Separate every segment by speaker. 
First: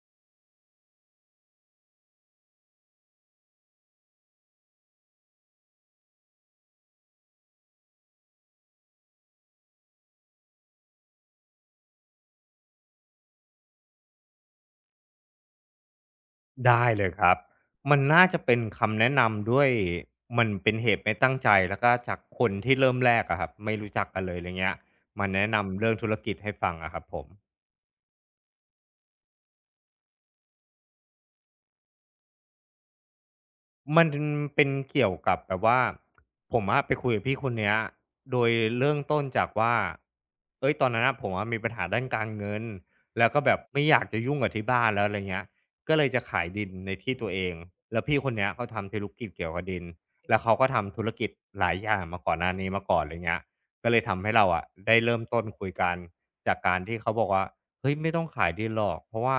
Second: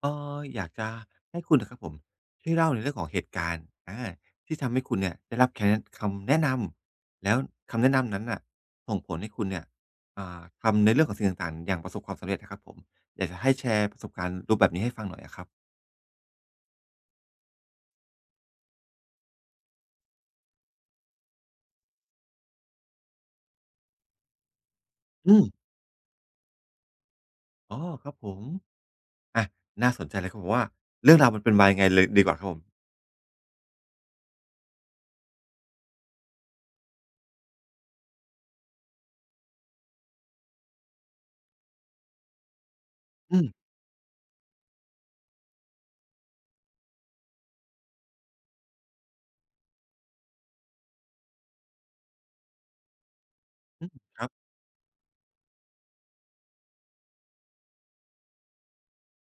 Speaker 1: เอ่ออยากจะให้คุณนะครับผมช่วยเล่าในเรื่องของเหตุการณ์ที่ทำให้คุณเนี่ยได้รับคำแนะนำแล้วคำแนะนำนั้นน่ะส่งผลให้คุณเนี่ยทำในเรื่องของสิ่งต่างๆอย่างประสบความสำเร็จนะครับผมอยากจะให้แชร์ประสบการณ์รูปแบบนี้ให้ฟังหน่อยอะครับ
Speaker 2: ได้เลยครับ มันน่าจะเป็นคำแนะนำด้วยมันเป็นเหตุไม่ตั้งใจแล้วก็จากคนที่เริ่มแรกอะครับไม่รู้จักกันเลยอะไรเงี้ยมา
Speaker 1: อืม
Speaker 2: แนะนำเรื่องธุรกิจให้ฟังอะครับผม
Speaker 1: อ๋อครับผมอะน่าสนใจเลยครับผมว่าเรื่องราวมันเป็นมายังไงเลยดีกว่าครับผม
Speaker 2: มันเป็นเกี่ยวกับแบบว่าผมอะไปคุยกับพี่คนเนี้ยโดยเริ่มต้นจากว่าเอ้ยตอนนั้นอะผมอะมีปัญหาด้านการเงินแล้วก็
Speaker 1: อืม
Speaker 2: แบบไม่อยากจะยุ่งกับที่บ้านแล้วอะไรเงี้ยก็เลยจะขายดินในที่ตัวเองแล้วพี่คนเนี้ยเขาทำธุรกิจเกี่ยวกับดินแล้วเขาก็ทำธุรกิจหลายอย่างมาก่อนหน้านี้มาก่อนอะไรเงี้ย
Speaker 1: อื
Speaker 2: ก็
Speaker 1: ม
Speaker 2: เลย
Speaker 1: ค
Speaker 2: ทำ
Speaker 1: รั
Speaker 2: ให้
Speaker 1: บ
Speaker 2: เราอะได้เริ่มต้นคุยกันจากการที่เขาบอกว่าเฮ้ยไม่ต้องขายดินหรอกเพราะว่า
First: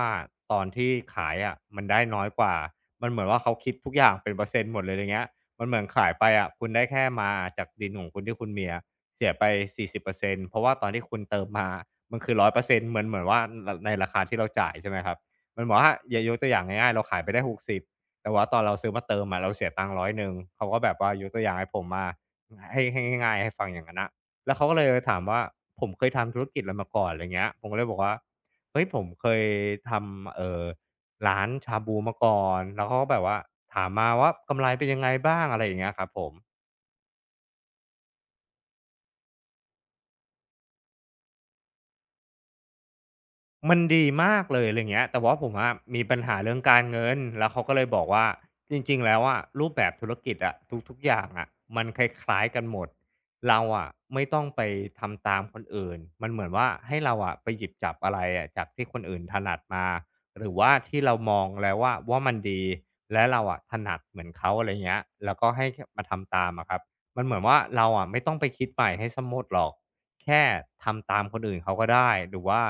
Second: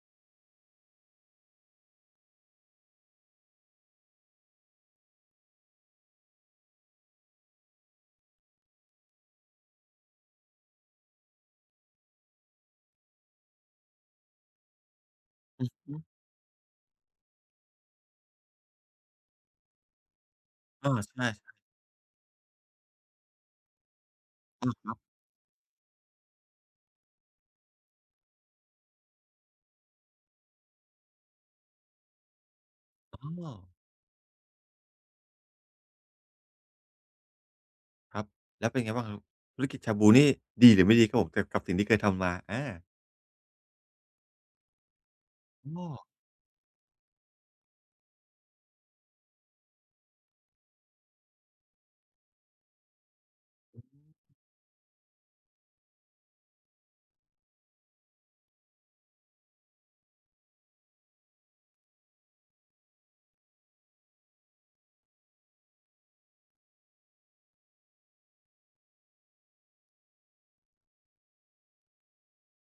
Speaker 2: ตอนที่ขายอะมันได้น้อยกว่า มันเหมือนว่าเขาคิดทุกอย่างเป็นเปอร์เซ็นต์หมดเลยอะไรเงี้ยมันเหมือนขายไปอะคุณได้แค่มาจากดินของคุณที่คุณมีอะเสียไป40%เพราะว่าตอนที่คุณเติมมามันคือ100%เปอร์เซ็นต์เหมือนว่ารในราคาที่เราจ่ายใช่ไหมครับมันเหมือนว่า
Speaker 1: อื
Speaker 2: อ
Speaker 1: ม
Speaker 2: ย่ายกตัวอย่างง่ายๆเราขายไปได้หกสิบแต่ว่าตอนเราซื้อมาเติมอะเราเสียตังค์ร้อยหนึ่งเขาก็แบ
Speaker 1: อา
Speaker 2: บว่าย
Speaker 1: ใช่
Speaker 2: กตัวอย่างให้ผมมาให้ง่ายๆให้ฟังอย่างนั้นน่ะแล้ว
Speaker 1: ๆ
Speaker 2: เขา
Speaker 1: อา
Speaker 2: ก็เล
Speaker 1: ค
Speaker 2: ย
Speaker 1: รับ
Speaker 2: ถามว่าผมเคยทำธุรกิจอะไรมาก่อนอะไรเงี้ยผมก็เลยบอกว่าเฮ้ยผมเคยทำร้านชาบูมาก่อนแล้วเขาก็แบบ
Speaker 1: อ๋
Speaker 2: ว่า
Speaker 1: อ
Speaker 2: ถามมาว่ากำไรเป็นยังไงบ้างอะไรอย่างเงี้ยครับผม
Speaker 1: ครับแล้วเป็นไงบ้างครับธุรกิจชาบูนี่ดีหรือไม่ดีครับผมกับสิ่งที่เคยทำมา
Speaker 2: มันดีมากเลยอะไรเงี้ยแต่ว่าผมอะ
Speaker 1: อ้อ
Speaker 2: มีปัญหาเรื่องการเงินแล้วเขาก็เลยบอกว่าจริงๆแล้วอะรูปแบบธุรกิจอะทุกๆอย่างอะมันคล้ายๆกันหมดเราอะไม่ต้องไปทำตามคนอื่นมันเหมือนว่าให้เราอะไปหยิบจับอะไรอะจากที่คนอื่นถนัดมาหรือว่าที่เรามองแล้วว่ามันดีและเราอะถนัดเหมือนเขาอะไรเงี้ยแล้วก็ให้คมาทำตามอะครับมันเหมือนว่าเราอะไม่ต้องไปคิดใหม่ให้เสียหมดหรอกแค่ทำตามคนอื่นเขาก็ได้หรือว่า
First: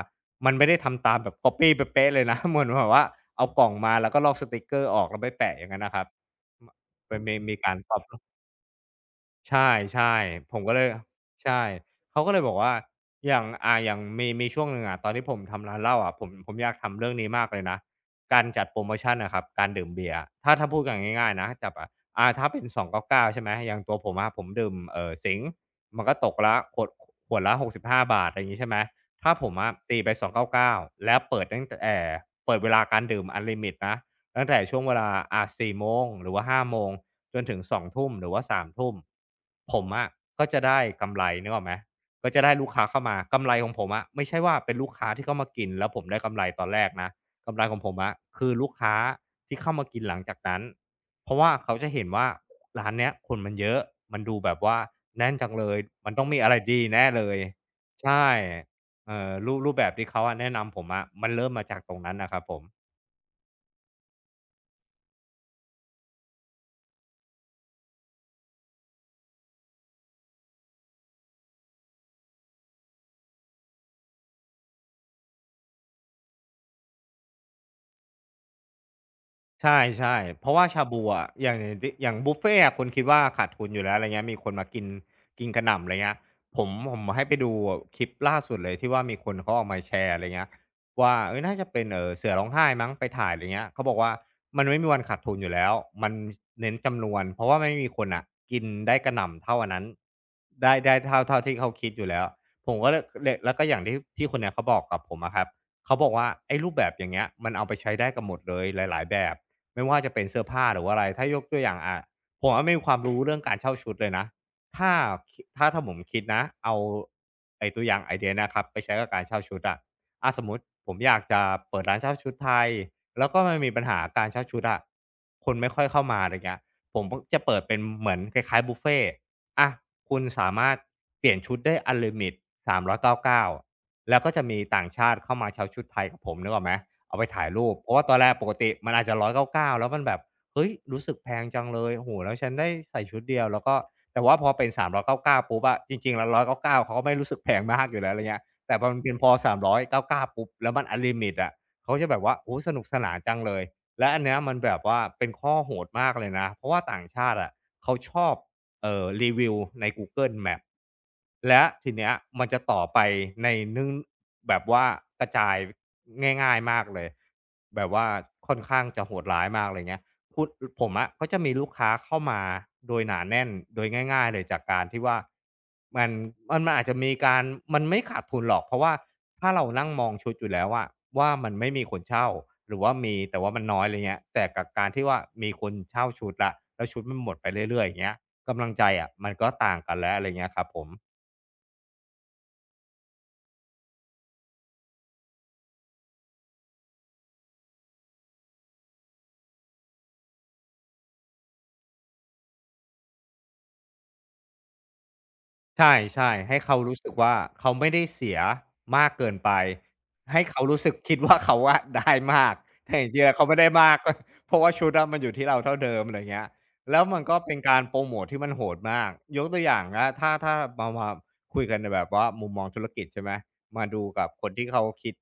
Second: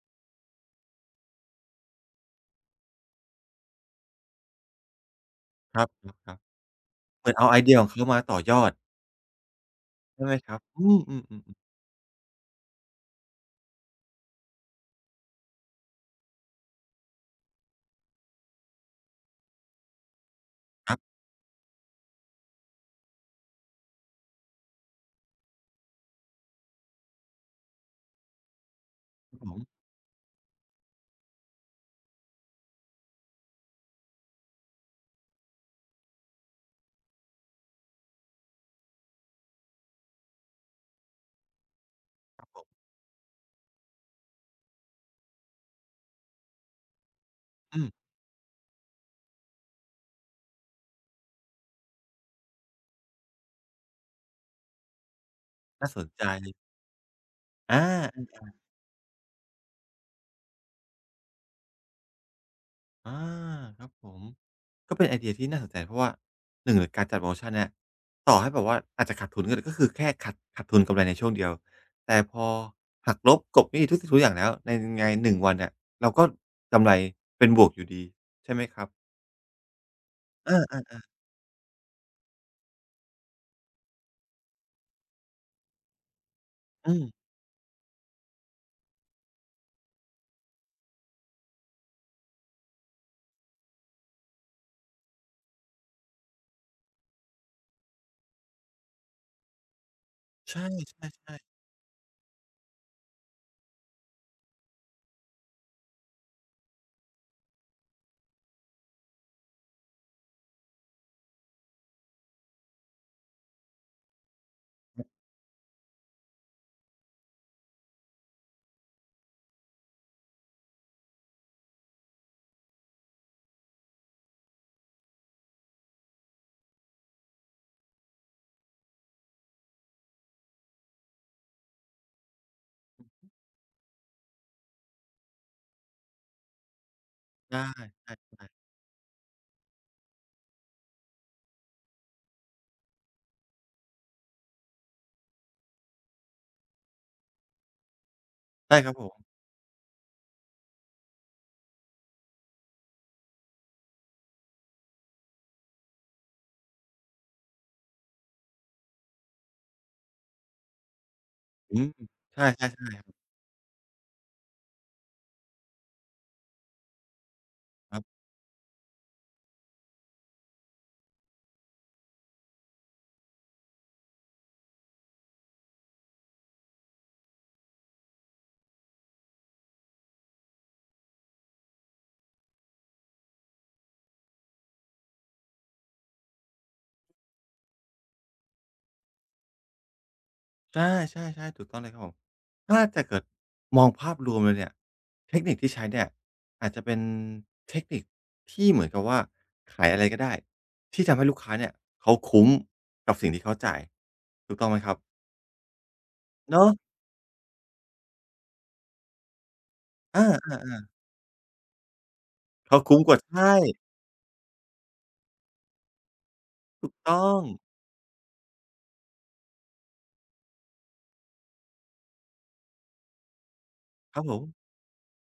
Speaker 2: มันไม่ได้ทำตามแบบ copy เป๊ะๆเลยนะ เหมือนแบบว่าเอากล่องมาแล้วก็ลอกสติกเกอร์ออกแล้วไปแปะอย่าง
Speaker 1: ค
Speaker 2: งั้น
Speaker 1: รับ
Speaker 2: น่ะครับ
Speaker 1: ครับ
Speaker 2: มมั
Speaker 1: ๆ
Speaker 2: น
Speaker 1: เหมือ
Speaker 2: มี
Speaker 1: นเอา
Speaker 2: มี
Speaker 1: ไอเดี
Speaker 2: การ
Speaker 1: ยขอ ง
Speaker 2: ป๊อ
Speaker 1: เขามา
Speaker 2: บ
Speaker 1: ต่อยอด
Speaker 2: ใช่
Speaker 1: ใช่ไหมค
Speaker 2: ๆผ
Speaker 1: รับ
Speaker 2: มก็เล
Speaker 1: อื
Speaker 2: ย
Speaker 1: มอือๆ
Speaker 2: ใช่
Speaker 1: ๆ
Speaker 2: เขาก็เลยบอกว่าอย่างอย่างมีช่วงหนึ่งอะตอนที่ผมทำร้านเหล้าอะผมอยากทำเรื่องนี้มากเลยนะการจัดโพรโมชันน่ะครับการดื่มเบียร์อะถ้าพูดกั
Speaker 1: ค
Speaker 2: น
Speaker 1: รับ
Speaker 2: ง่ายๆนะจับอะถ้าเป็น299ใช่ไหมอย่างตัวผมอะผมดื่มสิงห์มันก็ตกละขวดขวดละ65บห้าบาทอะไรอย่างงี้ใช่ไหมถ้า
Speaker 1: ค
Speaker 2: ผ
Speaker 1: รับ
Speaker 2: ม
Speaker 1: ผ
Speaker 2: อะ
Speaker 1: ม
Speaker 2: ตีไป299แล้วเปิดตั้งแต่เปิดเวลาการดื่มอันลิมิตนะตั้งแต่ช่วงเวลา4 โมงหรือว่า5 โมง จนถึง2ุ่มหรือว่า3 ทุ่มผมอะก็จะได้กำไรนึกออกไหมก็จะ
Speaker 1: ครับ
Speaker 2: ได้
Speaker 1: ผ
Speaker 2: ลู
Speaker 1: ม
Speaker 2: กค้าเข้ามากำไรของผมอะไม่ใช่ว่าเป็นลูกค้าที่เข้ามากินแล้วผมได้กำไรตอนแรกนะกำไรขอ
Speaker 1: อื
Speaker 2: งผ
Speaker 1: ม
Speaker 2: มอะคือลูกค้าที่เข้ามากินหลังจากนั้นเพราะว่าเขาจะเห็นว่าร้านเนี้ยคนมันเยอะมันดูแบบว่าแน่นจังเลย
Speaker 1: น่าสน
Speaker 2: มันต้
Speaker 1: ใจ
Speaker 2: องมีอะไรดีแน่เลย
Speaker 1: อ
Speaker 2: ใช่
Speaker 1: าออ
Speaker 2: รูปแบบที่เขาอะแนะนำผมอะมันเริ่มมาจากตรงนั้นนะครับผม
Speaker 1: าครับผมก็เป็นไอเดียที่น่าสนใจเพราะว่าหนึ1เลยการจัดโพรโมชันเนี่ยต่อให้แบบว่าอาจจะขาดทุนก็คือแค่ขาดทุนกำไรในช่วงเดียวแต่พอหักลบกลบหนี้ทุกสิ่งทุกอย่างแล้วในยังไง1วันเนี่ยเราก็กำไรเป็นบวกอยู่ดีใช่ไหมครับ
Speaker 2: ใช่ๆเพ
Speaker 1: เอ
Speaker 2: ราะว่าชาบู
Speaker 1: อๆ
Speaker 2: อะอย่างอย่างที่อย่างบุฟเฟต์อะคุณคิดว่าขาดทุนอยู่แล้วอะไรเงี้ยมีคนมากินกินกระหน่ำอะไรเงี้ยผม
Speaker 1: ๆ
Speaker 2: ผ
Speaker 1: อื
Speaker 2: ม
Speaker 1: ม
Speaker 2: ให้ไปดูคลิปล่าสุดเลยที่ว่ามีคนเขาออกมาแชร์อะไรเงี้ยว่าเฮ้ยน่าจะเป็นเสือร้องไห้มั้งไปถ่ายอะไรเงี้ยเขาบอกว่ามันไม่มีวันขาดทุนอยู่แล้วมันเน้นจำนวนเพราะว่าไม่มีคนน่ะกินได้กระหน่ำเท่าอันนั้น
Speaker 1: ใช่
Speaker 2: ได้เท่าที่
Speaker 1: ๆ
Speaker 2: เขาคิดอยู่แล้วผมก็เลยแล้วก็อย่างที่คนเนี้ยเขาบอกกับผมอะครับเขาบอกว่าไอ้รูปแบบอย่างเงี้ยมันเอาไปใช้ได้กับหมดเลยหลายๆแบบ ไม่ว่าจะเป็นเสื้อผ้าหรือว่าอะไรถ้ายกตัวอย่างผมอะไม่มีความรู้เรื่องการเช่าชุดเลยนะถ้าถ้าผมคิดนะเอาไอ้ตัวอย่างไอเดียเนี้ยครับ ไปใช้กับการเช่าชุดอะสมมุติผมอยากจะเปิดร้านเช่าชุดไทย แล้วก็มันมีปัญหาการเช่าชุดอะคนไม่ค่อยเข้ามาอะไรเงี้ยผมก็จะเปิดเป็นเหมือนคล้ายๆบุฟเฟต์อะคุณสามารถเปลี่ยนชุดได้อันลิมิต399แล้วก็จะมีต่างชาติเข้ามาเช่าชุดไทยกับผมนึกออกไหม เอาไปถ่าย
Speaker 1: ๆ
Speaker 2: รู
Speaker 1: ได้
Speaker 2: ป เพราะว่า
Speaker 1: ใช
Speaker 2: ตอนแรกป
Speaker 1: ่
Speaker 2: ก
Speaker 1: ๆ
Speaker 2: ติมันอาจจะ199แล้วมันแบบเฮ้ยรู้สึกแพงจังเลยโอ้โฮแล้วฉันได้ใส่ชุดเดียวแล้วก็แต่ว่าพอเป็น399ปุ๊บอะจริงๆแล้ว199เก้าเก้าเขาก็ไม่รู้สึกแพงมากอยู่แล้วอะไรเงี้ยแต่
Speaker 1: ได้
Speaker 2: พ
Speaker 1: ค
Speaker 2: อ
Speaker 1: รับ
Speaker 2: มัน
Speaker 1: ผ
Speaker 2: เป็นพ
Speaker 1: ม
Speaker 2: อสามร้อยเก้าเก้าปุ๊บแล้วมันอันลิมิตอะเขาจะแบบว่าโอ้โฮสนุกสนานจังเลยและอันเนี้ยมันแบบว่าเป็นข้อโหดมากเลยนะเพราะว่าต่างชาติอะเขาชอบ รีวิวในกูเกิลแมปและ
Speaker 1: อืม
Speaker 2: ทีเนี้ยมั
Speaker 1: ใช่
Speaker 2: นจะต่อ
Speaker 1: ๆๆ
Speaker 2: ไป
Speaker 1: ครับ
Speaker 2: ในนึ่งแบบว่ากระจายง่ายๆมากเลยแบบ
Speaker 1: ครั
Speaker 2: ว่า
Speaker 1: บ
Speaker 2: ค่อนข้างจะโหดร้ายมากเลยเงี้ยพูดผมอะก็จะมีลูกค้าเข้ามาโดยหนาแน่นโดยง่ายๆเลยจากการที่ว่ามันมันอาจจะมีการมันไม่ขาดทุนหรอกเพราะว่าถ้าเรานั่งมองชุดอยู่แล้วอะว่ามันไม่มีคนเช่าหรือว่ามีแต่ว่ามันน้อยอะไรเงี้ยแต่กับการที่ว่ามีคนเช่าชุดละแล้วชุดมันหมดไปเรื่อยๆอย่างเงี้ย กำลังใจอะมันก็ต่างกันแล้วอะไรเงี้ยครับผม
Speaker 1: ใช่ๆๆถูกต้องเลยครับผมถ้าจะเกิดมองภาพรวมเลยเนี่ยเทคนิคที่ใช้เนี่ยอาจจะเป็นเทคนิคที่เหมือนกับว่าขายอะไรก็ได้ที่ทำให้ลูกค้าเนี่ยเขาคุ้มกับสิ่งที่เขาจ่ายถูกต้องไหมครับ
Speaker 2: ใช่ๆให้
Speaker 1: เนาะ
Speaker 2: เขารู้สึกว่าเขาไม่ได้เสียมากเกินไปให้เขารู้
Speaker 1: อา
Speaker 2: สึกคิดว่าเขาอะได้มา
Speaker 1: ๆ
Speaker 2: ก
Speaker 1: ๆเขา
Speaker 2: แต่
Speaker 1: คุ้ม
Speaker 2: จ
Speaker 1: กว่า
Speaker 2: ริงๆอะเขา
Speaker 1: ใช่
Speaker 2: ไม่ได้มากก็เพราะว่าชุดอะมันอยู่ที่เราเท่าเดิมอะไรเงี้ย
Speaker 1: ถูก
Speaker 2: แล้วมัน
Speaker 1: ต้อ
Speaker 2: ก็
Speaker 1: ง
Speaker 2: เป็นการโพรโมตที่มันโหดมากยกตัวอย่างนะถ้ามาคุยกันในแบบว่ามุมมองธุรกิจใช่ไหมมาดู
Speaker 1: ครั
Speaker 2: กั
Speaker 1: บ
Speaker 2: บ
Speaker 1: ผ
Speaker 2: คนที่
Speaker 1: ม
Speaker 2: เขาคิด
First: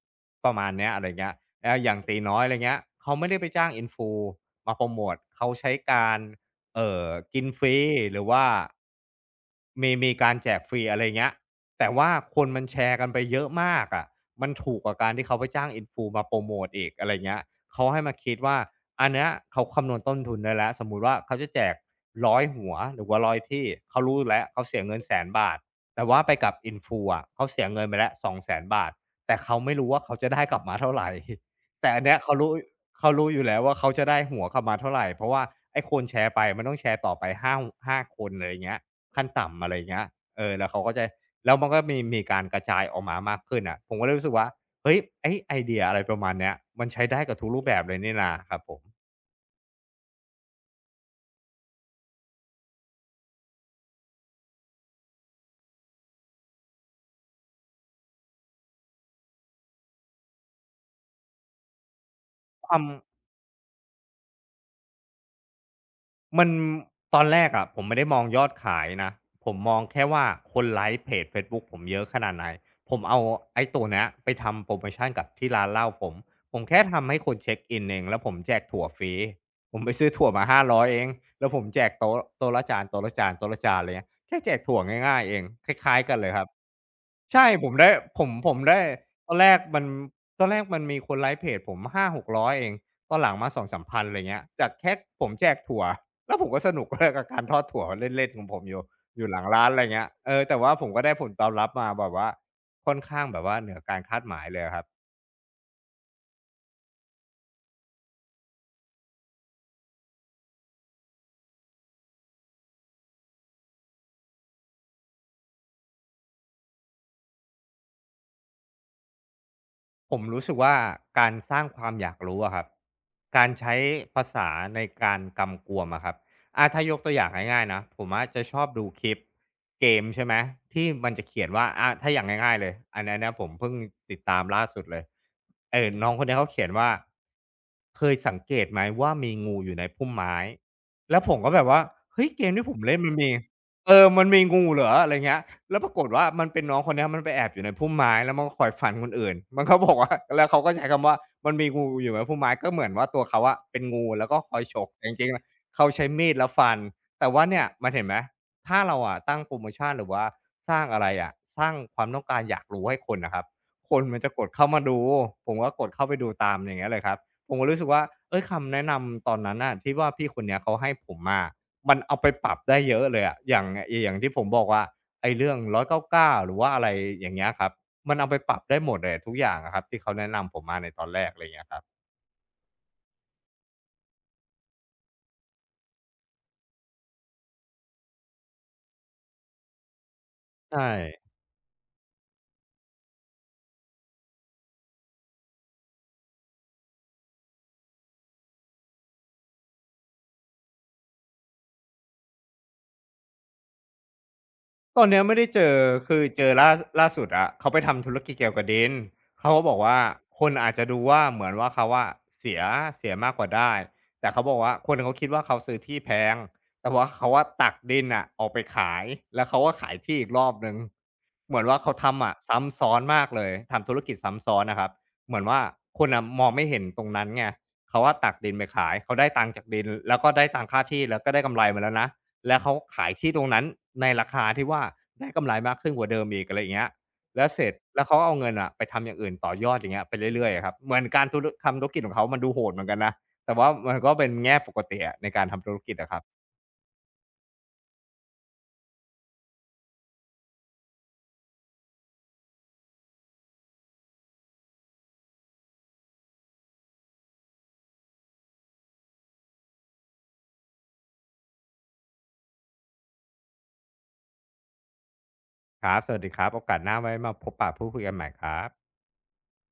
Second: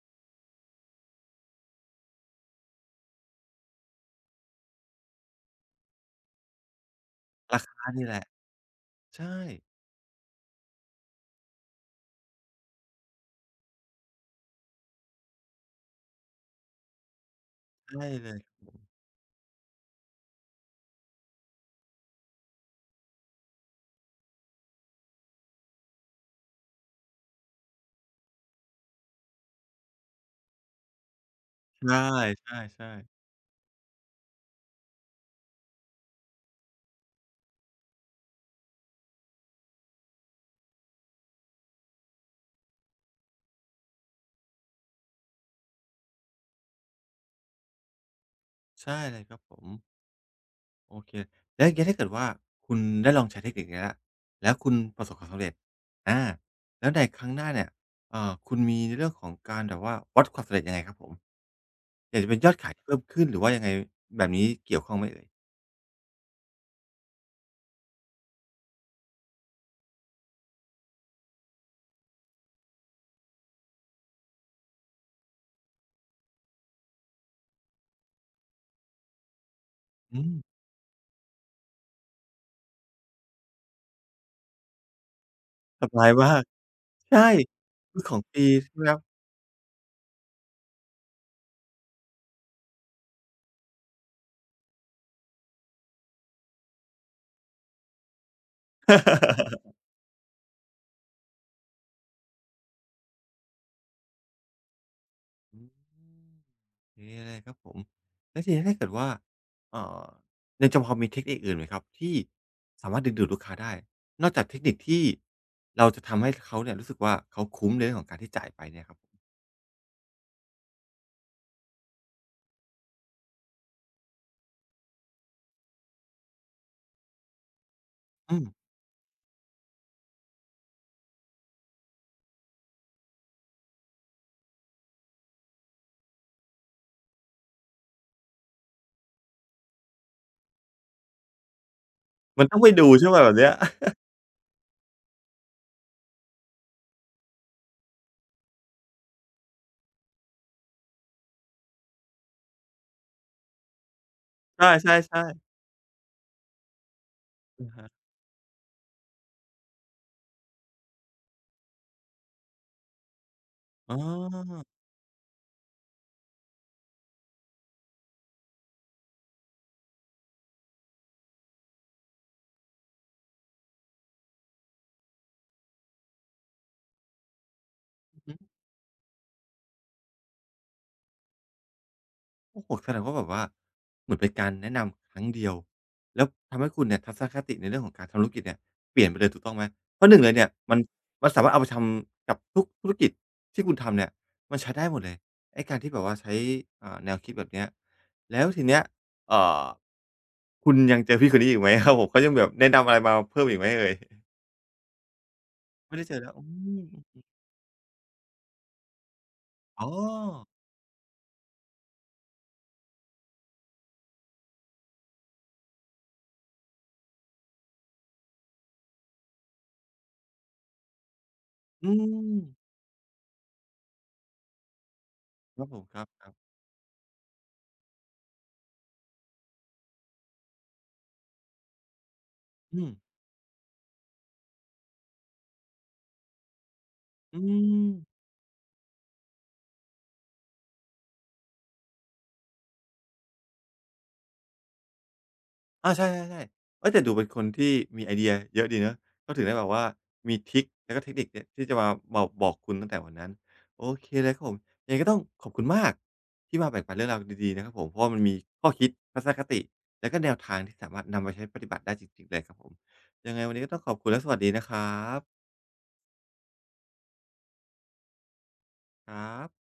Speaker 2: ประมาณเนี้ยอะไรเงี้ยอาอย่างตีน้อยอะไรเงี้ยเขาไม่ได้ไปจ้าง Influ มาโพรโมตเขาใช้การ เอ่อกิน
Speaker 1: รา
Speaker 2: ฟรี
Speaker 1: คานี่แห
Speaker 2: หรื
Speaker 1: ละ
Speaker 2: อว่า
Speaker 1: ใช่
Speaker 2: มีการแจกฟรีอะไรเงี้ยแต่ว่าคนมันแชร์กันไปเยอะมากอะมันถูกกว่าการที่เขาไปจ้าง Influ มาโปรโมตอีกอะไรเงี้ยเขาให้
Speaker 1: ใช่
Speaker 2: มา
Speaker 1: เล
Speaker 2: คิดว่า
Speaker 1: ย
Speaker 2: อันเนี้ยเขาคำนวณต้นทุนได้แล้วสมมุติว่าเขาจะแจกร้อยหัวหรือว่าร้อยที่เขารู้อยู่แล้วเขาเสียเงินแสนบาทแต่ว่าไปกับ Influ อะเขาเสียเงินไปแล้ว20,000บาทแต่เขาไม่รู้ว่าเขาจะได้กลับมาเท่าไร
Speaker 1: ใ
Speaker 2: แต่อันเนี้ยเขารู้
Speaker 1: ช่ๆ
Speaker 2: เขา
Speaker 1: ๆ
Speaker 2: รู้อยู่แล้วว่าเขาจะได้หัวกลับมาเท่าไหร่เพราะว่าไอ้คนแชร์ไปมันต้องแชร์ต่อไปห้าหาคนอะไรอย่างเงี้ยขั้นต่ำอะไรอย่างเงี้ยเออแล้วเขาก็จะแล้วมันก็มีการกระจายออกมามากขึ้นอะผมก็เลยรู้สึกว่าเฮ้ยไอ้ไอเดียอะไรประมาณเนี้ยมันใช้ได้กับทุกรูปแบบเลยนี่นาครับผม
Speaker 1: ใช่เลยครับผม โอเค แล้วอย่างเงี้ยถ้าเกิดว่าคุณได้ลองใช้เทคนิคนี้แล้ว แล้วคุณประสบความสำเร็จอาแล้วในครั้งหน้าเนี่ยคุณมีในเรื่องของการแบบว่าวัดความสำเร็จยังไงครับผม อยากจะเป็นยอดขาย
Speaker 2: ค
Speaker 1: ที่เพิ่ม
Speaker 2: วาม
Speaker 1: ขึ้นหรือว่ายังไงแบบนี้เกี่ยวข้องไหมเอ่ย
Speaker 2: มันตอนแรกอะผมไม่ได้มองยอดขายนะผมมองแค่ว่าคนไลก์เพจเฟซบุ๊กผมเยอะขนาดไหนผมเอาไอ้ตัวเนี้ยไปทำโพรโมชันกับที่ร้านเหล้าผมผมแค่ทำให้คนเช็กอินเองแล้วผมแจกถั่วฟรีผมไปซื้อ
Speaker 1: อื
Speaker 2: ถั่ว
Speaker 1: ม
Speaker 2: มา500เองแล้วผมแจกโต๊ะโต๊ะละจานโต๊ะละจานโต๊ะละจานไรเงี้ยแค่แจกถั่วง่ายๆเองค
Speaker 1: ส
Speaker 2: ล้าย
Speaker 1: บา
Speaker 2: ๆ
Speaker 1: ย
Speaker 2: กันเลย
Speaker 1: มา
Speaker 2: ค
Speaker 1: ก
Speaker 2: รับ
Speaker 1: ใช่
Speaker 2: ใช่ผมได้
Speaker 1: คือขอ
Speaker 2: ผ
Speaker 1: ง
Speaker 2: ม
Speaker 1: ฟรี
Speaker 2: ผม
Speaker 1: ใช่
Speaker 2: ได้
Speaker 1: ไหมครับ
Speaker 2: ตอนแรกมันตอนแรกมันมีคนไลก์เพจผม5กร6 0 0เองตอนหลังมา2ามพ3นอะไรเงี้ยจากแค่ผมแจกถั่ว แล้วผมก็สนุกด้วยกับการทอดถั่วเล่นๆของผมอยู่อยู่หลัง ร้านอะไรเงี้ยเออแต่ว่าผมก็ได้ผลตอบรับมาแบบว่าค่อนข้างแบบว่าเหนือการคาดหมายเลยอะครับ
Speaker 1: อืมดีเคเลยครับผมแล้วทีนี้ถ้าเกิดว่าเอ่อในจอพอมีเทคนิคอื่นไหมครับที่สามารถดึงดูดลูกค้าได้ นอกจากเทคนิคที่เราจะทำให้เขาเนี่ยรู้สึกว่าเขาคุ้มในเรื่องของการที่จ่ายไปเนี่ยครับผม
Speaker 2: ผมรู้สึกว่าการสร้างความอยากรู้อะครับการใช้ภาษาในการกำกวมอะครับอาถ้ายกตัวอย่างง่ายๆนะผมอะ
Speaker 1: อื
Speaker 2: จะ
Speaker 1: ม
Speaker 2: ชอบดูคลิปเกมใช่ไหมที่มันจะเขียนว่าอะถ้าอย่างง่ายๆเลยอันนั้นนะผมเพิ่งติดตามล่าสุดเลยเออน้องคนนี้ยเขาเขียนว่าเคยสังเกตไหมว่ามีงูอยู่ในพุ่มไม้แล้วผมก็แบบว่าเฮ้ยเก
Speaker 1: มัน
Speaker 2: ม
Speaker 1: ต้อง
Speaker 2: ที่
Speaker 1: ไป
Speaker 2: ผม
Speaker 1: ดู
Speaker 2: เล่น
Speaker 1: ใช่
Speaker 2: มัน
Speaker 1: เปล่า
Speaker 2: มี
Speaker 1: แบบเนี้ย
Speaker 2: เออ มันมีงูเหรออะไรเงี้ยแล้วปรากฏว่ามันเป็นน้องคนเนี้ยมันไปแอบอยู่ในพุ่มไม้แล้วมันก็คอยฟันคนอื่นมันก็บอกว่าแล้วเขาก็ใช้คำว่ามันมีงูอยู่ในพุ่มไม้ก็เหมือนว่าตัวเขาอะเป็นงูแล้วก็คอ
Speaker 1: ใช
Speaker 2: ยฉกแต่จ
Speaker 1: ่
Speaker 2: ริงๆ
Speaker 1: ๆ
Speaker 2: อะ
Speaker 1: ๆ
Speaker 2: เขาใช้มีดแล้วฟันแต่ว่าเนี่ย
Speaker 1: อะฮะ
Speaker 2: มันเห็นไหมถ้าเราอะตั้งโพรโมชันหรือว่าสร้างอะไรอะสร้างความต้องการอยากรู้ให้คนน่ะครับค
Speaker 1: อ๋อ
Speaker 2: นมันจะกดเข้ามาดูผมก็กดเข้าไปดูตามอย่างเงี้ยเลยครับผมก็รู้สึกว่าเฮ้ยคำแนะนำตอนนั้นน่ะที่ว่าพี่คนเนี้ยเขาให้ผมมา มันเอาไปปรับได้เยอะเลยอะอย่างที่ผมบอกว่าไอ้เรื่อง199หรือว่าอะไรอย่างเงี้ยครับมัน
Speaker 1: อือ
Speaker 2: เอา
Speaker 1: ฮึ
Speaker 2: ไปปรับได้หมดเลยทุกอย่างอะครับที่เขาแนะนำผมมาในตอนแรกอะไรอย่างเงี้ยครับ
Speaker 1: โอ้โฮแสดงว่าแบบว่าเหมือนเป็นการแนะนำครั้งเดียวแล้วทำให้คุณเนี่ยทัศนคติในเรื่องของการทำธุรกิจเนี่ยเปลี่ยนไปเลยถูกต้องไหมเพราะหนึ่งเลยเนี่ย
Speaker 2: ใช่
Speaker 1: มันสามารถเอาไปทำกับทุกธุรกิจที่คุณทำเนี่ยมันใช้ได้หมดเลยไอ้การที่แบบว่าใช้แนวคิดแบบเนี้ยแล้วทีเนี้ยเอ่อคุณยังเจอพี่คนนี้อีกไหม ครับผมเขายังแบบแนะนำอะไรมาเพิ่มอีกไหมเอ่ย
Speaker 2: ตอนเนี้ยไม่ได้เจอ
Speaker 1: ไม่ได้เจ
Speaker 2: คื
Speaker 1: อ
Speaker 2: อ
Speaker 1: แล้ว
Speaker 2: เจ
Speaker 1: อื
Speaker 2: อล่า
Speaker 1: ม
Speaker 2: ล่าสุดอะเขาไปทำธุรกิจเกี่ยวกับดินเขาก็บอก
Speaker 1: อ๋อ
Speaker 2: ว่าคนอาจจะดูว่าเหมือนว่าเขาอะเสียเสียมากกว่าได้แต่เขาบอกว่าคนเขาคิดว่าเขาซื้อที่แพงแต่ว่าเขาอะตักดินน่ะออกไปขายแล้วเขาก็ขายที่อีกรอบหนึ่งเหมือนว่า
Speaker 1: อื
Speaker 2: เขาทำ
Speaker 1: ม
Speaker 2: อะซ้ำซ้อนมากเลยทำธุรกิจซ้ำซ้อนน่ะครับเหมือนว่า
Speaker 1: ครับผมค
Speaker 2: คนน่ะ
Speaker 1: รับ
Speaker 2: มอง
Speaker 1: ๆ
Speaker 2: ไม่เห็นตรงนั้นไงเขาอะตักดินไปขายเขาได้ตังค์จากดินแล้วก็ได้ตังค่าที่แล้วก็ได้กำไรมาแล้วนะ แล้วเขา
Speaker 1: อืม
Speaker 2: ขายที่ตรงนั้นในราคาที่ว่าได้กำไรมากขึ้นกว่าเดิมอีกอะไรอย่างเงี้ย
Speaker 1: อื
Speaker 2: แล้วเสร็จแล้วเขา
Speaker 1: ม
Speaker 2: ก็เอาเงินอะไปทำอย่างอื่นต่อยอดอย่างเงี้ยไปเรื่อยๆอะครับเหมือนการทำธุรกิจของเขามันดูโหดเหมือนกันนะแต่ว่ามันก็เป็นแง่ปกติอะในการทำธุร
Speaker 1: อา
Speaker 2: กิจอะครับ
Speaker 1: ใช่ๆๆเฮ้ยแต่ดูเป็นคนที่มีไอเดียเยอะดีเนาะก็ถึงได้แบบว่ามีทริกแล้วก็เทคนิคเนี่ยที่จะมาบอกคุณตั้งแต่วันนั้นโอเคเลยครับผมยังไงก็ต้องขอบคุณมากที่มาแบ่งปันเรื่องราวดีๆนะครับผมเพราะว่ามันมีข้อคิดทัศนคติแล้วก็แนวทางที่สามารถนำไปใช้ปฏิบัติได้จริงๆเลยครับผมยังไงวันนี้ก็ต้องขอบคุณและสวัสดีนะครับ
Speaker 2: ครับสวัสดีครับโอกาสหน้าไว้มาพบปะพูดคุยกันใหม่ครับ
Speaker 1: ครับ